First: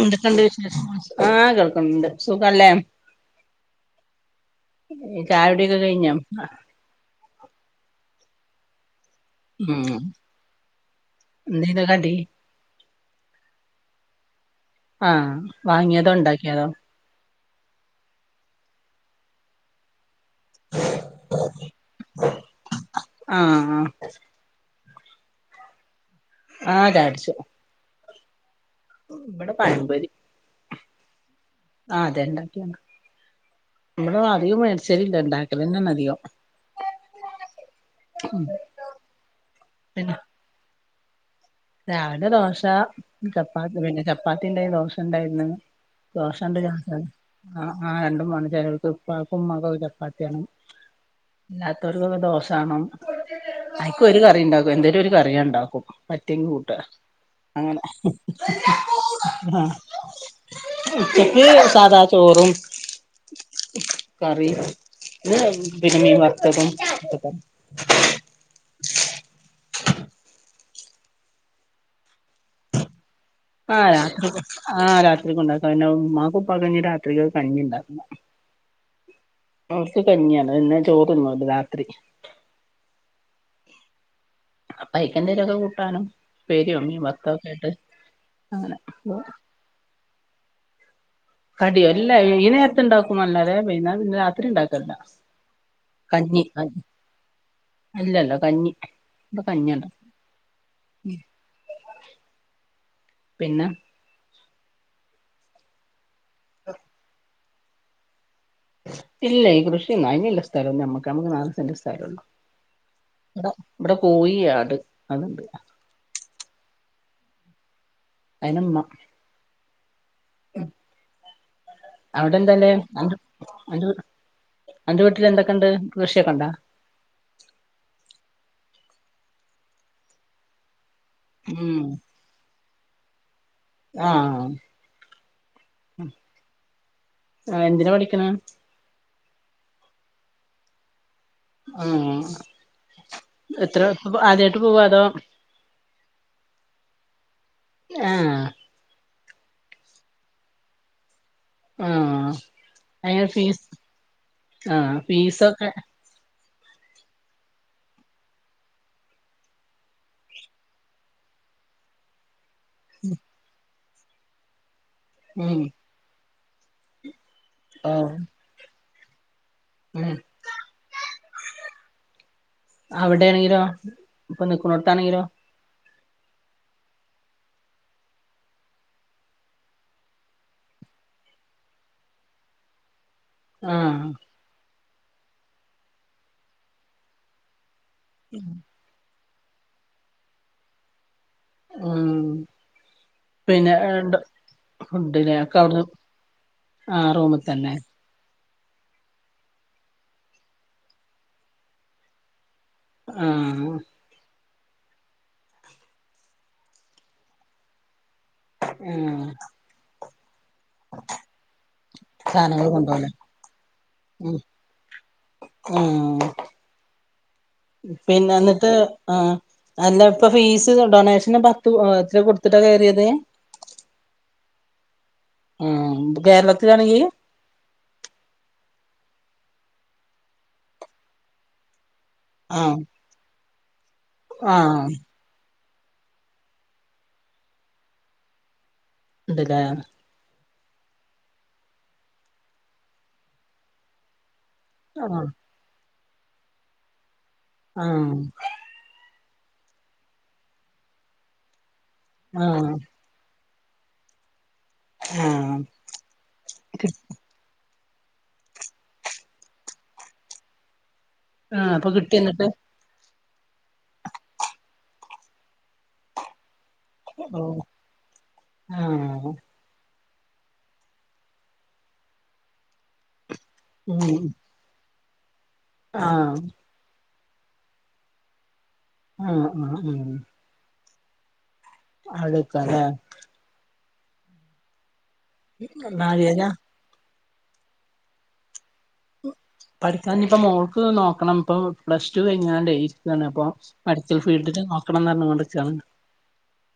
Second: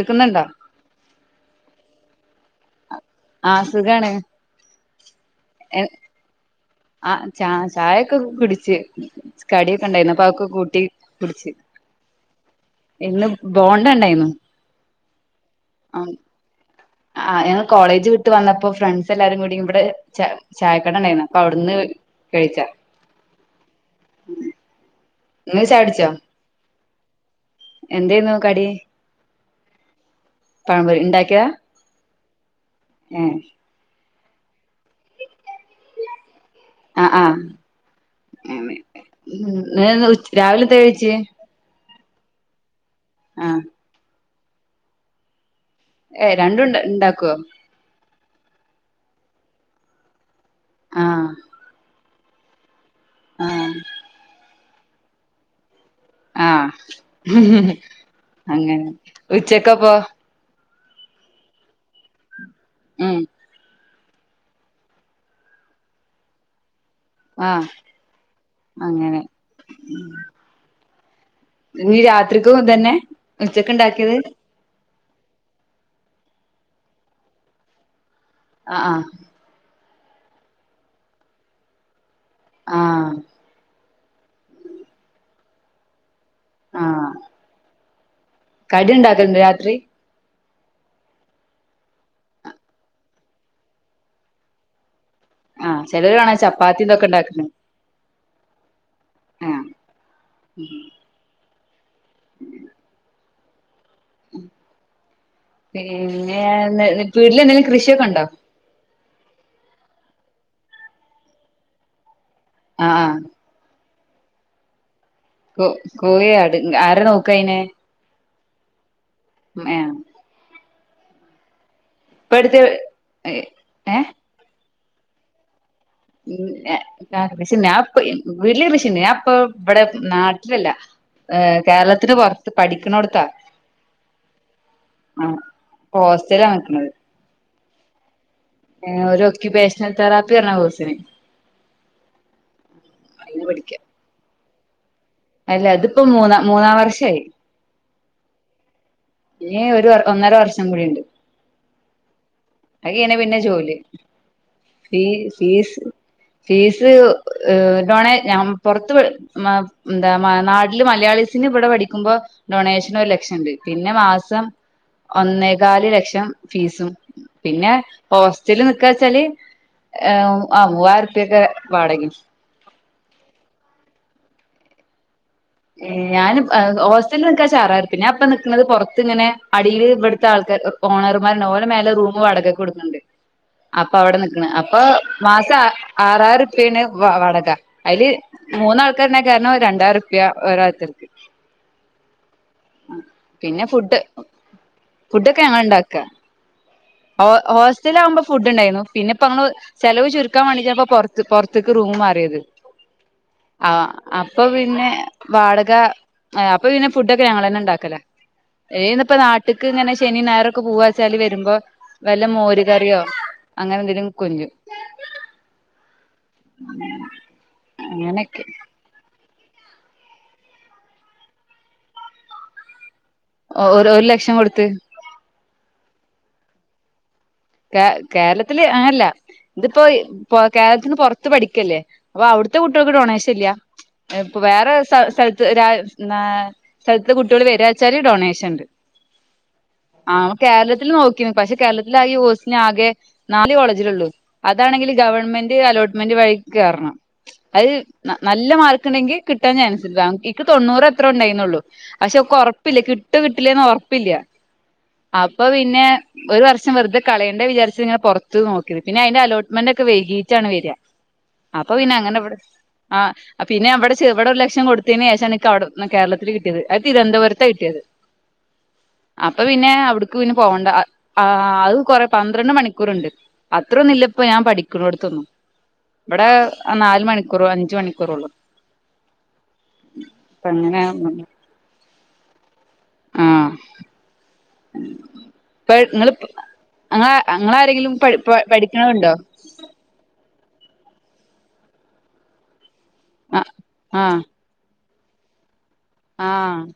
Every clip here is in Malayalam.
എന്തുട്ടുണ്ട് വിശേഷം ആഹ് കേൾക്കുന്നുണ്ട് സുഖല്ലേ ആഹ് സുഖാണ് ചായുടിയൊക്കെ കഴിഞ്ഞോ ആഹ് ചാ ചായൊക്കെ കുടിച്ച് കടിയൊക്കെ ഉം ഉണ്ടായിന്നു അപ്പോ അതൊക്കെ കൂട്ടി കുടിച്ചു എന്തേനു കടി ഇന്ന് ബോണ്ടയുണ്ടായിരുന്നു ആഹ് വാങ്ങിയതോ ഉണ്ടാക്കിയതോ ആഹ് ഞങ്ങള് കോളേജ് വിട്ട് വന്നപ്പോ ഫ്രണ്ട്സ് എല്ലാരും കൂടി ഇവിടെ ചായക്കട ഉണ്ടായിരുന്നു അപ്പൊ അവിടുന്ന് കഴിച്ചാ ആഹ് ആഹ് ങ്ങള് ചായ കുടിച്ചോ ആ ചാടിച്ചു എന്തേയ്ര്ന്നു കടി ഇവടെ പഴംപൊരി പഴംപൊരി ണ്ടാക്ക്യതാ ആ അതെ ണ്ടാക്ക്യതാ എ ഇവടൊന്നും അധികം വേട്ച്ചലില്ല ണ്ടാക്കലെന്നെണധികം ആ ആ [inaudible] ഇന്നലെന്ത് പിന്നെ ഉച് രാവിലെന്താ കഴിച്ചേ രാവിലെ ദോശ, ആഹ് ചപ്പാത്തി പിന്നെ ചപ്പാത്തിണ്ടേ ദോശണ്ടായിര്ന്ന് ഏഹ് ദോശണ്ട് രണ്ടും [unintelligible] ഉണ്ടാക്കുവോ ആ ആ രണ്ടുമ്മാണം ചെലോൽക്ക് പ്പാക്കും മ്മാക്കൊക്കെ ചപ്പാത്തിയാണ് ആഹ് അല്ലാത്തോ ൽക്കൊക്കെ ദോശാണം ആഹ് അയ്ൽക്ക് ഒരു കറി ണ്ടാക്കും എന്തെലും ഒരു കറി ഞാൻ ണ്ടാക്കും പ റ്റെങ്ങി കൂട്ട ആഹ് അങ്ങനെ അങ്ങനെ ഉച്ചക്കപ്പോ ഉച്ചക്ക് സാധാ ചോറും ഉം കറീം [unintelligible] പിന്നെ മീൻ വർത്തതും ആ അങ്ങനെ ഇനി രാത്രിക്കും ഇതെന്നെ ആ രാത്രിക്കും ആ രാത്രിക്കുണ്ടാക്ക ആ മ്മാക്കും ഉപ്പാക്കും ഞ്ഞി രാത്രിക്കക്ക് കഞ്ഞി ണ്ടാക്കണം ആ ആ ഓൽക്ക് കഞ്ഞിയാണ് പിന്നെ ചോറ് തിന്നുല്ല രാത്രി ആ അപ്പയ്ക്കെന്തെലൊക്കെ കൂട്ടാനും പ്പേരിയും മീൻ വർത്തൊക്കായിട്ട് കടിണ്ടാക്കല്ണ്ടോ രാത്രി കടിയോ ഇല്ല ഈ നേരത്ത് ണ്ടാക്കുംന്നല്ലാതെ വൈന്നാരം രാത്രി ണ്ടാക്കലില്ല ആ ചെലോല് കാണാ ചപ്പാത്തി ഇതൊക്കെ ണ്ടാക്ക്ണ് ഇല്ലല്ല കഞ്ഞി ഇപ്പം കഞ്ഞി ആണ് [unintelligible] ഉം പിന്നെ പിന്നെ വീട്ടിലെന്തെലും കൃഷിയൊക്കെണ്ടോ ഇല്ലേ കൃഷിഒന്നും അയ്ന്ള്ള സ്ഥലൊന്നും നമ്മക്ക് നമ്മക്ക് നാല് സെന്റ് സ്ഥലൊള്ളു ആ ആ വ്ടെ വ്ടെ കോഴി, ആട്. അത്ണ്ട് കോ കോഴി, ആട് ആരാ നോക്കയ്നെ അയ്നെമ്മ ഉമ്മേ ഇപ്പ അടുത്ത് അവടെന്താല്ലേ ഏഹ് അന്റെ വീട്ടിലെന്തൊക്കെണ്ട് ഉം കൃഷിണ്ട് പ്പൊ വീട്ട്ല് കൃഷിണ്ട് ഞാപ്പ ഇവടെ നാട്ടിലല്ല ഏ ഉം കേരളത്തിന് പൊർത്ത് പഠിക്ക്ണോട്ത്താ ആഹ് ആ ഹോസ്റ്റലാ നിക്ക്ണത് ആ എന്തിനാ പടിക്കണത് ഏ ഒരു ഒക്യുപേഷണൽ തെറാപ്പി പർഞ്ഞ കോഴ്സിന് ആ അയിന് പഠിക്ക എത്ര ആദ്യായിട്ട് പോവാ അതോ അല്ല ഇതിപ്പോ മൂന്ന മൂന്നാം വർഷായി ആ ഇനി ഒര് വർ ഒന്നര വർഷങ്ങൂടിണ്ട് ആ കഴിഞ്ഞ് കഴിഞ്ഞാ പിന്നെ ജോലി ആഹ് ഫീ ഫീസൊക്കെ ഫീസ് ഫീസ് ഡോണേ ഞാ പുറത്ത് മ് എന്താ നാട്ടില് മലയാളിസിന് ഇവിടെ പഠിക്കുമ്പോ ഡൊണേഷൻ ഒരു ലക്ഷണ്ട് പിന്നെ മാസം ഉം ഒന്നേകാല് ലക്ഷം ഫീസും പിന്നെ ഓഹ് ഹോസ്റ്റല് നിക്കാച്ചാല് ഉം ആ മൂവായിരം റുപ്യാക്കെ വാടകേ അവിടെ ആണെങ്കിലോ ഇപ്പൊ നിക്കുന്നോടുത്ത് ആണെങ്കിലോ ഏഹ് ഞാൻ ഹോസ്റ്റലിൽ നിക്കാച്ചാ [unintelligible] ഞാ ഇപ്പ നിക്കുന്നത് പുറത്ത് ഇങ്ങനെ അടിയില് ഇവിടുത്തെ ആൾക്കാ ഓണർമാരാണ് ഓല് മേലെ റൂമ് വാടകക്ക് കൊടുക്കുന്നുണ്ട് അപ്പൊ ആഹ് അവിടെ നിക്കണ് അപ്പൊ മാസം ആറാറം റുപ്പി യാണ് വാടക അയില് മൂന്നാൾക്കാരന്നെ കേറണേ രണ്ടായിരം റുപ്യ ഒരാൾക്ക് ഉം പിന്നെ ഫുഡ് ഫുഡ് ലെ ഫുഡൊക്കെ ഒക്കെ ഞങ്ങള് അവിടുന്ന് ഇണ്ടാക്ക ആഹ് ഹോ റൂമിൽ തന്നെ ഹോസ്റ്റലാമ്പ ഫുഡ് ഇണ്ടായിരുന്നു പിന്നെ ഇപ്പോ അമ്മള് ചെലവ് ചുരുക്കൻ വേണ്ടിട്ടാപ്പൊ പുറത്ത് പുറത്തക്ക് റൂം മാറിയത് ആഹ് അപ്പൊ പിന്നെ വാടക അപ്പൊ പിന്നെ ഫുഡൊക്കെ ഞങ്ങ തന്നെ ഇണ്ടാക്കലാ ഏഹ് ഇന്നിപ്പോ ആഹ് നാട്ടിക്ക് ഇങ്ങനെ ശനിം ഞായറൊക്കെ പൂവാച്ചാല് വരുമ്പോ വല്ല മോര് സാധനങ്ങൾ കറിയോ കൊണ്ടോവല അങ്ങനെ എന്തേലും ഉം കൊഞ്ചും ആഹ് അ പിന്നെ എന്നിട്ട് ആഹ് അല്ല ഇപ്പൊ ഫീസ് ഡൊണേഷൻ പത്ത് കൊടുത്തിട്ടാ കേറിയത് ഒരു ലക്ഷം കൊടുത്ത് ആ കേരളത്തിലാണെങ്കില് കേ കേരളത്തില് അങ്ങല്ല ഇതിപ്പോ കേരളത്തിന്ന് പുറത്ത് പഠിക്കല്ലേ അപ്പൊ അവിടുത്തെ ആഹ് കുട്ടികൾക്ക് ഡൊണേഷൻ ഇല്ല ഇപ്പൊ വേറെ ആഹ് സ്ഥലത്ത് രാ എന്നാ സ്ഥലത്ത് കുട്ടികൾ വരികാച്ചാല് ഡൊണേഷൻ ഇണ്ട് അതേല്ലേ ആ അമ്മ കേരളത്തില് നോക്കി പക്ഷെ കേരളത്തിലെ ആ ഈ കോഴ്സ് ആകെ നാല് കോളേജിലേ ഉള്ളു അതാണെങ്കി ആഹ് ഗവൺമെന്റ് അലോട്ട്മെന്റ് വഴി കേറണം അത് ആഹ് നല്ല മാർക്ക് ഇണ്ടെങ്കി കിട്ടാൻ ചാൻസ് [unintelligible] എൻക്ക് തൊണ്ണൂറ് എത്ര ഉണ്ടായിരുന്നുള്ളൂ പക്ഷെ ആഹ് ഉറപ്പില്ല കിട്ടോ കിട്ടില്ലേന്ന് ഉറപ്പില്ല അപ്പൊ ആഹ് പിന്നെ ഒരു വർഷം വെറുതെ കളയണ്ട വിചരിച്ച് ഇങ്ങനെ പുറത്ത് നോക്കിയത് പിന്നെ അയിന്റെ അലോട്ട്മെന്റ് ഒക്കെ വൈകീട്ടാണ് വരിക ആഹ് അപ്പൊ പിന്നെ കിട്ടി അങ്ങനെ ഇവിടെ എന്നിട്ട് ആ പിന്നെ അവിടെ ഇവിടെ ഒരു ലക്ഷം കൊടുത്തേന് ശേഷാണ് എനിക്ക് അവിടെ കേരളത്തില് കിട്ട ത് അത് തിരുവനന്തപുരത്താ ഓഹ് കിട്ടിയത് ആഹ് അപ്പൊ പിന്നെ അവിടു ക്ക് പിന്നെ പോവണ്ട ആ അത് കൊറെ പന്ത്രണ്ട് മണിക്കൂറിണ്ട് അത്രൊന്നുല്ല ഉം ഇപ്പ ഞാൻ പഠിക്കുന്നോട്ത്തൊന്നും ഇവിടെ ആഹ് നാല് മണിക്കൂറ് അഞ്ച് മണിക്കൂറേ ഉള്ളു ആഹ് ആഹ് ആഹ് അപ്പ അങ്ങനെ [unintelligible] ആ ഇപ്പ നിങ്ങള് നാരങ്ങ അ അങ്ങളാരേലും പഠി പഠിക്കണ ഉണ്ടോ പഠിക്കാൻ ഇപ്പ മോൾക്ക് നോക്കണം ഇപ്പ പ്ലസ് ടു കഴിഞ്ഞാണ്ടേ ആ അപ്പൊ ആ മെഡിക്കൽ ഫീൽഡിൽ നോക്കണംന്ന് പറഞ്ഞു കൊണ്ട് നിക്കാണ് ആഹ്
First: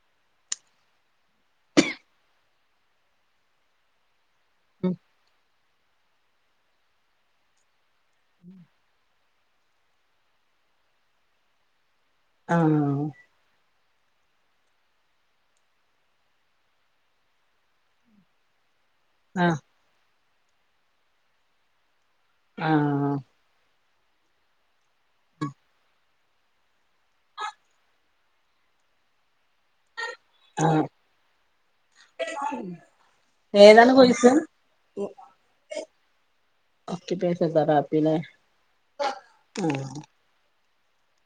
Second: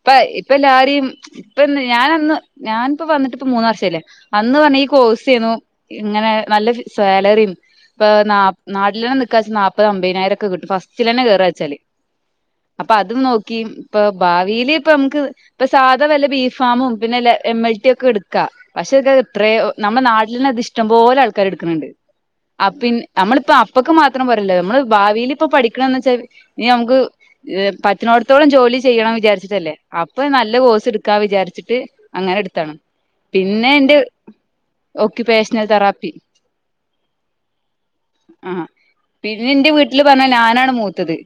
ഇപ്പ ഇപ്പൊ എല്ലാരിം ഇപ്പന്ന് ഞാനന്ന് ഞാനിപ്പോ വന്നിട്ട് ഇപ്പ മൂന്നാർഷായില്ലേ അന്ന് പറഞ്ഞ ഈ ഉം കോഴ്സ് ചെയ്യുന്നു ഇങ്ങനെ നല്ല സാലറിയും ഇപ്പ ന നാട്ടിലന്നെ നാല്പ്പത് അമ്പതിനായിരം ഒക്കെ കിട്ടും ഫസ്റ്റില തന്നെ കേറുകാ വെച്ചാല് അപ്പൊ ആഹ് അത് നോ ക്കി ഇപ്പൊ ഭാവില് ഇപ്പ നമുക്ക് ഇപ്പൊ സാധാ വല്ല ബീഫ് ഫാമും പിന്നെല്ല എം എൽ ടി ഒക്കെ എടുക്കാം പക്ഷെ ഇത് ആഹ് അത്രയോ നമ്മുടെ നാട്ടിൽ തന്നെ അത് ഇഷ്ടംപോലെ ആൾക്കാര് എടുക്കണിണ്ട് അ പിൻ നമ്മളിപ്പ ഇപ്പൊക്ക് മാത്രം പറയല്ലോ നമ്മള് ഭാവിൽ ഇപ്പ പഠിക്കണന്ന് വെച്ചാൽ ഇനീ നമുക്ക് പറ്റുന്ന ത്തോളം ജോലി ചെയ്യണം വിചാരിച്ചിട്ടല്ലേ അപ്പൊ നല്ല ആഹ് കോഴ്സ് എടുക്കാ വിചാരിച്ചിട്ട് അങ്ങനെ എടുത്താണ് പിന്നെ ഏതാണ് എന്റെ,, course occupational therapy occupation തെറാപ്പിലെ ആഹ് പിന്നെ എന്റെ ആഹ് വീട്ടില് പറഞ്ഞാ ഞാനാണ് മൂത്തത്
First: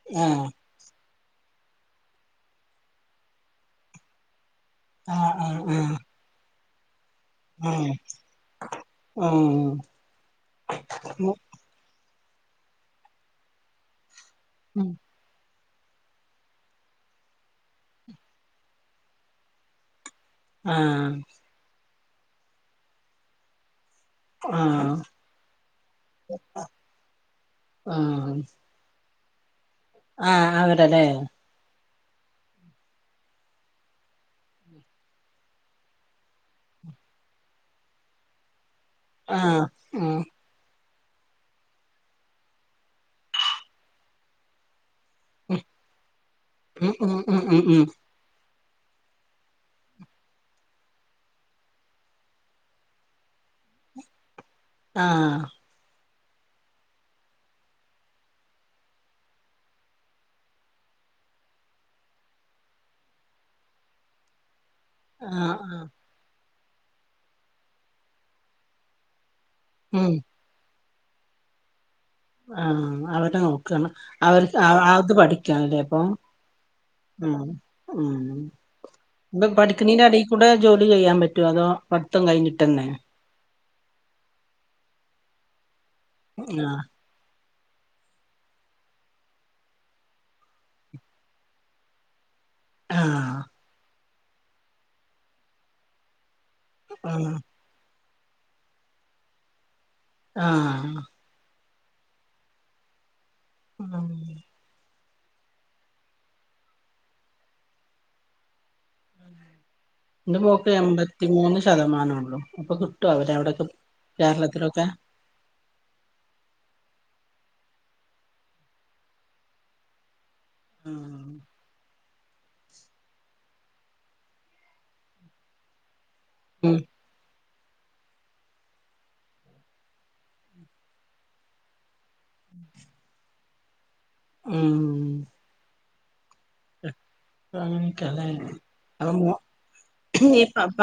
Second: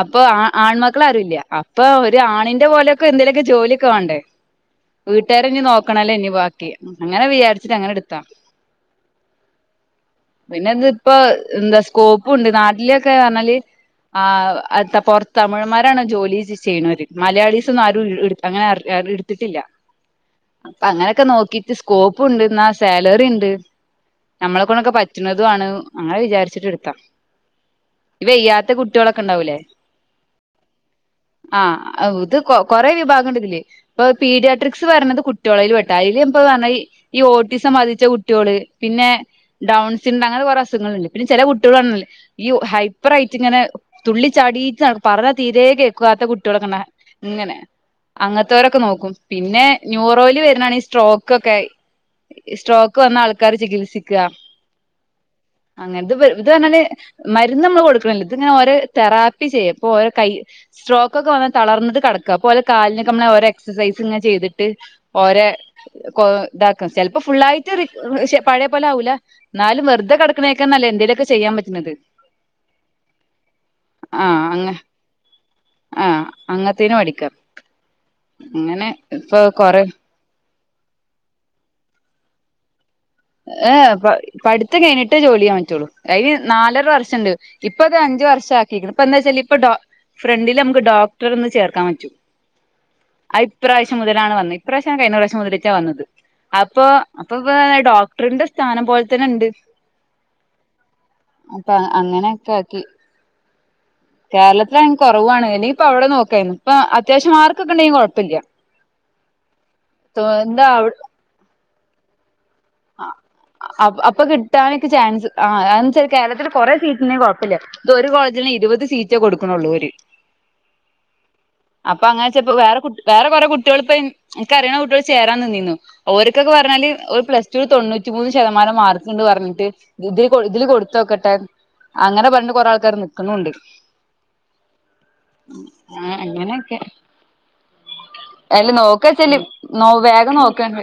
അപ്പൊ ആ ആഹ് ആൺമക്കൾ ആരുുംല്ല അപ്പൊ ഒരു ആണിന്റെ പോലെയൊക്കെ എന്തേലുമൊക്കെ ജോലീക്ക്‌ വേണ്ടേ വീട്ടുകാരനിീ ആഹ് ആഹ് നോക്കണല്ലേ ഇനി ബാക്കി അങ്ങനെ വിചാരിച്ചിട്ട് ആഹ് അങ്ങനെ എടുത്താ ആഹ് ആഹ് പിന്നെ ഇതിപ്പോൊ,, എന്താ സ്കോപ്പ് ഉണ്ട് നാട്ടിലൊക്കെ പറഞ്ഞാല് ആ ഉം പുറത്ത് തമിഴന്മാരാണ് ജോലി സി ചെയ്യണൊരു മലയാളീസൊന്നും ആരും അങ്ങനെ എടുത്തിട്ടില്ല അപ്പ ആഹ് അങ്ങനെയൊക്കെ നോക്കിട്ട് സ്കോപ്പ് ഉണ്ട് എന്നാ സാലറി ഉണ്ട് നമ്മളെ കൊണ്ടൊക്കെ ആഹ് പറ്റുന്നതു ആണ് അങ്ങനെ വിചാരിച്ചിട്ട് എടുത്താ ആഹ് ഇവെയ്യാത്ത കുട്ടി കുട്ടികളൊക്കെ ഉണ്ടാവില്ലേ ആഹ് അവരല്ലേ ആഹ് ഇത് കൊറെ വിഭാഗംണ്ട് ഇതില് ഇപ്പൊ പീഡിയാട്രിക്സ് പറയണത് കുട്ടികളൽ പട്ട അതില് ഇപ്പൊ പറഞ്ഞ ഈ ഒട്ടിസം ബാധിച്ച കുട്ടികള് പിന്നെ ആഹ് ഉം ഡൗൺസിണ്ട്രാ അങ്ങനെ കുറെേ അസുഖങ്ങൾഇല്ലേ പിന്നെ ചെല കുട്ടികളാണല്ലേ ഈ ഹൈപ്പർ ആയിട്ട് ഇങ്ങനെ തുള്ളി ചാടിട്ട് പറഞ്ഞ തീരേകേക്ക് നക്കാത്ത കുട്ടികളൊക്കെ ഉം ഉം ഉം ഇങ്ങനെ ഉം ഉം അങ്ങനത്തെവരൊക്കെ നോക്കും പിന്നെ ന്യൂറോൽ വരുന്നാണ് ഈ സ്ട്രോക്ക്ക്കെ സ്ട്രോക്ക് വന്ന ആൾക്കാർ ചികിത്സിക്കുക ആഹ് അങ്ങനെത് ഇത് പറഞ്ഞല് [unintelligible] മരുന്ന് നമ്മൾ കൊടുക്കണില്ല ഇതിങ്ങനെ ഓരോ തെറാപ്പി ചെയ്യും അപ്പൊ ഓരോ കൈ സ്ട്രോക്ക് ഒക്കെ വന്നാൽ തളർന്നിട്ട് കടക്കുക അപ്പോകാലിനൊക്കെ നമ്മെ ഓരോക്സൈസും ഇങ്ങെ ചെയ്തിട്ട് ഓര ആഹ് ആഹ് കൊ ഇതാക്കും ചെിലപ്പോ ഫുുള്ളായിട്ട് റീ പഴയ പോലെ ആവൂല എന്നാലും വെറുത ഉം കടക്കണേക്കാന്നല്ലേ എന്തേലുമൊക്കെ ചെയ്യൻപറ്റുന്നത് ആഹ് അവരെ നോക്കാണ് അവര് അങ്ങ ആത് പഠിക്ക ണല്ലേ അപ്പം ആഹ് അങ്ങത്തേന് പഠിക്കാം ഉം ഉം അങ്ങനെ ഇപ്പൊ പ്പം കൊറെ പഠിക്കിണില്ലടി കൂടെ ജോലി ചെയ്യാൻ പറ്റുവോ അതോ പടി ത്തം കഴിഞ്ഞിട്ട് തന്നെ ഏഹ് പ പടിത്തം കഴിഞ്ഞിട്ട് ജോലി ചെയ്യാൻ പറ്റുള്ളു അതിന് ആഹ് നാലര വർഷണ്ട് ഇപ്പൊ അത് അഞ്ചുർഷ ആക്കിയി ഇപ്പ എന്താ വെച്ചാൽ ഇപ്പൊ ഫ്രണ്ടില് നമുക്ക് ഡോക്ടർ എന്ന് ചേർക്കാൻ പറ്റും ആഹ് ആയിപ്രാവശ്യം മുതലാണ് വന്നത് ഇപ്രാവശ്യമാണ് കഴിഞ്ഞ പ്രാവശ്യം മുതലേട്ടാ വന്നത് അപ്പൊ ആഹ് അപ്പോ പ്പോ ഡോക്ടറിന്റെ സ്ഥാനം പോലെ തന്നെ ഉണ്ട് ആഹ് അപ്പൊ അങ്ങനെയൊക്കെ ആക്കി ഉം കേരളത്തി,, കുറവാണ് ഇനിപ്പോ അവിടെ നോക്കുവായിരുന്നു ഇപ്പ അത്യാവ്യം മാർക്ക ഉണ്ടെങ്കിൽ കുഴപ്പമില്ല എന്താ ഇന്റെുമോക്ക് എമ്പത്തിമൂന്ന് ശതമാനം ഉള്ളു അപ്പൊ കിട്ടോ അവര് അവിടെൊക്കെ കേരളത്തിലൊക്കെ ആഹ് അതന്നുവെച്ചാൽ കേരളത്തിത്തില് കുറെേ സീറ്റിന് കുഴപ്പമില്ല ഇത് ഒരു കോളേജിന് ഇരുപത് സീറ്റ കൊടുക്കണള്ളൂര് ആഹ് അപ്പൊ അങ്ങനെപ്പോ വേറെ കു വേറെ കുറെ കുട്ടികളിപ്പ എനക്ക് അറിയുന്ന കുട്ടികൾ ചേരാൻ നിന്നിന്നുഓര് ഇതക്കെ ഉം പറഞ്ഞാലി ഒരു പ്ലസ് തൊണ്ണൂറ്റി മൂന്ന് ശതമാനം മാർക്കണ്ട് പറഞ്ഞിട്ട് ഇതില് ഇതില് കൊടുത്തോക്കട്ടെ അങ്ങനെ പറഞ് കൊറെേ ആൾക്കാാര് നക്കുന്നുണ്ട് ഉം ആഹ് അങ്ങനെ അങ്ങനെയോക്കെയല്ലേ നോക്ക ഉം വെച്ചല് നോ വേഗം ന്നിപ്പാപ്പ നോക്കണ്ട്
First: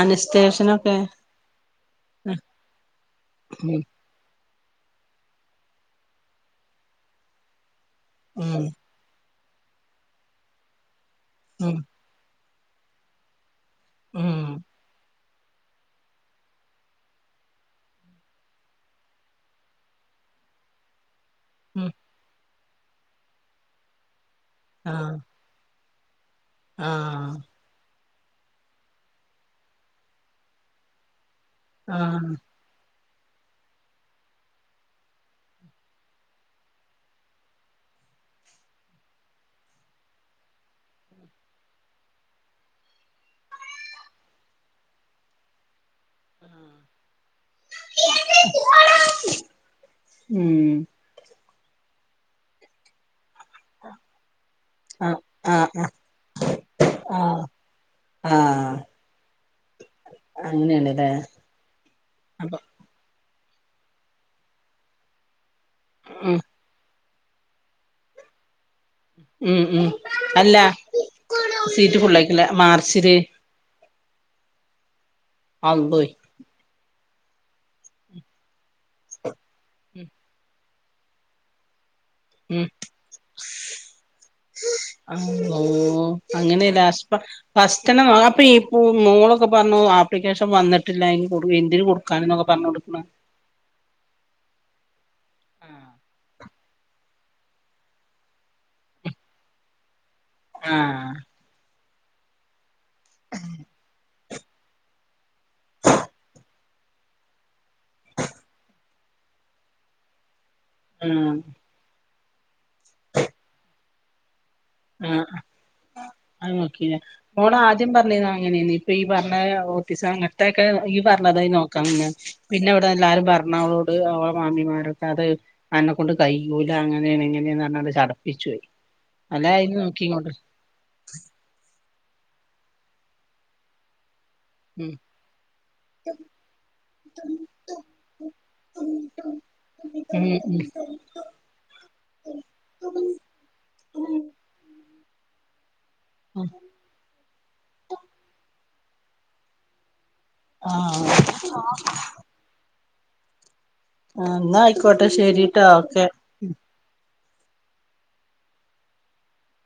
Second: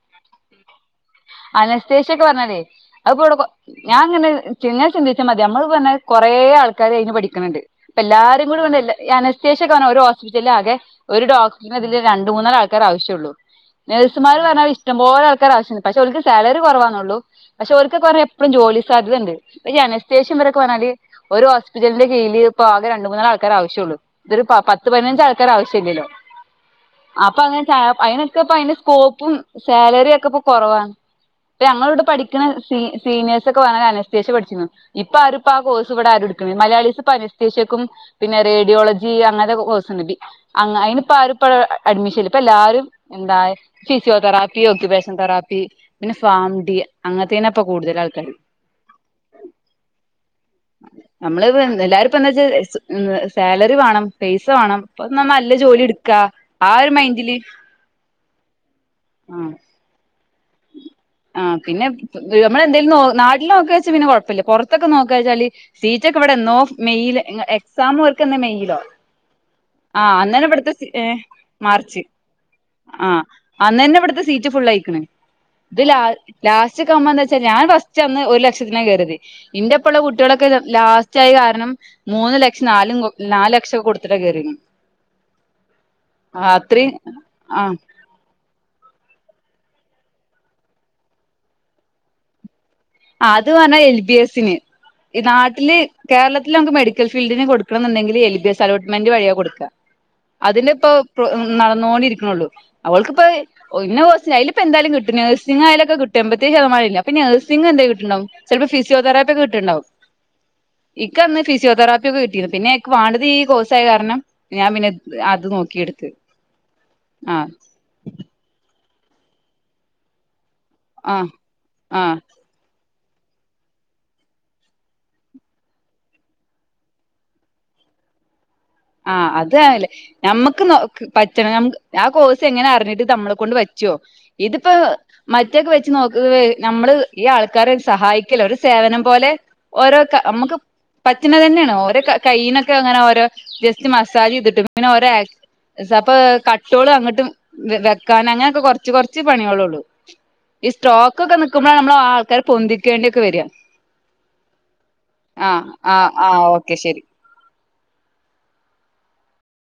അനസ്തെഷനൊക്കെ അനസ്തേഷ്യ ഒക്കെ പരഞ്ഞാലേ അത് അപ്പോ ഇവിടെ ഉം ഞാൻ ങ്ങന് ഇങ്ങനെ ചിന്തിച്ചാ മതി നമ്മള് പറഞ്ഞ കൊറേ ആൾക്കാര് അയിന് പഠിക്കുനുണ്ട് പ്പാ എല്ലാരും കൂടി ഉം [unintelligible] ഈ അനസ്തേഷ്യക്കെ [unintelligible] ഒരു ഹോസ്പിറ്റല് ആകെ ഒരു ഡോക്ടറിന് ഉം അതില് രണ്ട് മൂന്നാല് ആൾക്കാരെ ആവശ്യള്ളൂ നേഴ്സുമാർ ഉം പറഞ്ഞാ ഇഷ്ടംപോലെ ആൾക്കാരെ ആവശ്യണ്ട് പക്ഷേ ഓല്ക്ക് സാലറി കുറവാന്നേള്ളൂ. പക്ഷെ ഓര്ക്ക് കുറെ എപ്പളും ജോലി സാധ്യതണ്ട് പക്ഷെ അനസ്തേഷ്യ വരെ [unintelligible] ഒരു ഉം ഹോസ്പിറ്റലിന്റെ കീഴിൽ ഇപ്പം ആകെ രണ്ട് മൂന്ന് ആൾ ആൾക്കാരെ ആവശ്യള്ളു ഇത് ഒരു ആഹ് പപത്തുപതിനഞ്ച് ആൾക്- ക്കാരെ ആവശ്യല്ലല്ലോ ആഹ് അപ്പൊ അങ്ങന്- സാപ്പ് അയിനൊക്കെ ഇപ്പ അയിന്റെ സ്കോപ്പും സാലറി ഒക്കെ ഇപ്പൊ കൊറവാ. ട്ട് അമ്മളിവിടെ ആഹ് പഠിക്കുന്ന സീ സീനിയേഴ്സ് ഒക്കെ വേണേൽ അനസ്തേഷ്യ പഠിച്ചിരുന്നു ഇപ്പൊ ആരും ഇപ്പോ ആ കോഴ്സ് ഇവിടാരും എടുക്കണില്ല മലയാളീസ് ഇപ്പം അനസ്തേഷ്യക്കും പിന്നെ റേഡിയോളജി അങ്ങനത്തെ കോ കോഴ്സ്ണ്ട് ബി അങ്ങ അയിനിപ്പ ആരു ഇപ്പോ അഡ്മിഷൻ ഇല്ല ഇപ്പ എല്ലാരും എന്താ ഫിസിയോതെറാപ്പിയും ഓക്കുപേഷൻ [unintelligible] തെറാപ്പി പിന്നെ ഫാംഡി അങ്ങനത്തേന്നെപ്പൊ കൂടുതൽ ആൾക്കാർ [unintelligible] ഉം നമ്മള് വ് എല്ലാരുപ്പ എന്ന്ച് [unintelligible] സാലറി വേണം പൈസ വേണം ആഹ് പ്പ്ന്നാ നല്ല ആഹ് ജോലി ആഹ് എടുക്കാ ആ ഒരു മൈൻഡില് ആഹ് [inaudible] ആഹ് ആഹ് അങ്ങന്ണ് ലെ ആഹ് പിന്നെ ഗേ നമ്മെളെന്തേലും നോ നാട്ടില് നോക്കി വെച് പിന്നെ കുഴപ്പില്ല പുറത്തൊക്കെ നോക്കവെച്ചാല് സീറ്റ് ഒക്കെ ഉം ഇവിടെന്നോ മേയ്ൽ എങ്എക്സാം ഇവർക്കെന്നാ മെയിലോ ഉം ഉം ആ അന്നേരം അല്ല ഇവിടുത്തെ സി എ സീറ്റ് മാർച്ച് ഫുള്ളായിക്കില്ല മാർച്ചില് ആഹ് അന്ന്ന്നെ ഇവിടുത്തെ സീറ്റ് ഫുള്ളായിക്കണ് ഇത് ലാ അള്ളോയ് ലാസ്റ്റ് കമ്മന്ന് വച്ചാ ഞാൻ ഫസ്റ്റ് അന്ന് ഒരു ലക്ഷത്തിന് കയറിത് ഇന്റെപ്പള്ള കുട്ടികളൊക്കെത് ലാസ്റ്റ് ആയി കാരണം മൂന്ന് ഉം ലക്ഷം നാലും നാലു ലക്ഷോക്കെ കൊടുത്തിട്ട കേറിണ്. അള്ളോ അങ്ങനെ ലാസ്റ്റ്പ്പ ഫസ്റ്റന്നെ അപ്പൊ ഈ മ് മോളൊക്കെ പറഞ്ഞു ആപ്ലിക്കേഷൻ വന്നിട്ടില്ല എങ് കൊടു എന്തിന് കൊടുക്കാൻ എന്നൊക്കെ പറഞ്ഞോണ്ട് നി [unintelligible] ആ അത്റഞ്ഞാ എൽ ബി എസിന് ഈ നാട്ടില് കേരളത്തില് മ്മക്ക് മെഡിക്- ക്കൽ ഫീൽഡിന് കൊടുക്കണന്നുണ്ടെങ്കിൽ എൽ ബി എസ് അലോട്ട്മെന്റ് വഴിയ കൊടുക്ക അതിന്റെ ഇപ്പ ആഹ് പ്രൊ ഉം - നടന്നോണ്ടിരിക്കണള്ളൂ അവൾക്ക്പ്പോ [unintelligible] സ് അയിലിപ്പോ എന്തായാലും കിട്ടും നഴ്സിംഗ് ആയാലക്കെ കിട്ടും എമ്പത്തേഴ് ശതമാനം ഇല്ലേ അപ്പൊ ഇനി നേഴ്സ്- സിംഗ് എന്തേ കിട്ടുണ്ടാവും ചിലപ്പോ ഫിസിയോതെറാപ്പിയൊക്കെ കിട്ടുണ്ടാവും ആഹ് ഇക്കന്ന് ഫിസിയോതെറാ- പ്പിക്ക് കിട്ടീന്ന് പിന്നെ എക്ക് വാണ്ടത് ഈ കോഴസായ കാരണം ഞാൻ പിന്നെ ആഹ് അ അത് നോക്കിയെടുത്ത് അത് നോക്കില്ലേ ആഹ് ഓൾ ആദ്യം പറഞ്ഞിരുന്ന അങ്ങനെയന്ന് ഇപ്പൊ ഈ പറഞ്ഞ ഓഫീസ്അ- ത്തക്കെ ഈ ആഹ് പറഞ്ഞതായി നോക്കാന്ന് ആഹ് പിന്നെ ഇവിടെ എല്ലാരും പറഞ്ഞവളോട് ഓളെ മാമി മാരൊക്കെ അത് എ- അന്നെ കൊണ്ട് കയ്യൂല അങ്ങനെയാണ് ഇങ്ങനെയന്ന് പറഞ്ഞാണ്ട് ചടപ്പിച്ചു പോയി ആഹ് അല്ല അയിന് അതാല്ലേ നോക്കിങ്ങോണ്ട് ഞമ്മക്- ക്ക് നോ ക് പറ്റണെ മ [unintelligible] ആ കോഴ്സ് എങ്ങനെ അറിഞ്ഞിട്ട് തമ്മളെ കൊണ്ട് വച്ചുവോ ഇതിപ്പോ ഉം മറ്റേക്ക് വെച്ച് നോക്കവെ നമ്മള് ഈ ആൾക്കാരെ സഹായിക്കല് ഒരു സേവനം പോലെ ഓരോക്കാ അമ്മക്ക് ഉം പറ്റെന്നത് തന്നെയാണ് ഓരോ ക കൈയിന്നൊക്കെ അങ്ങനെ ഓരോ ജസ്റ്റ് മസാജ്യ്തിട്ട് [unintelligible] അങ്ങനെ ഓരോ ആക്ട് അപ്പോ ഉം കട് റ്റൂൾ അങ്ങ്ട്ടും വെ വെക്കാൻ അങ്ങനെയൊക്കെ കുറച്ച് കുറച്ച് പണികളെ ളള്ളു ഈ ആഹ് സ്ട്രോക്ക് ഒക്കെ നിക്കുമ്പോഴാഅമ്മള് ആ ആൾക്കാര് പൊന്തിക്കേണ്ടി ഒക്കെ വരിയാ എന്നാ ആയിക്കോട്ടെ ആഹ് ശരിട്ടോ ആ ഓക്കെ ആഹ് ഓക്കെ ശരി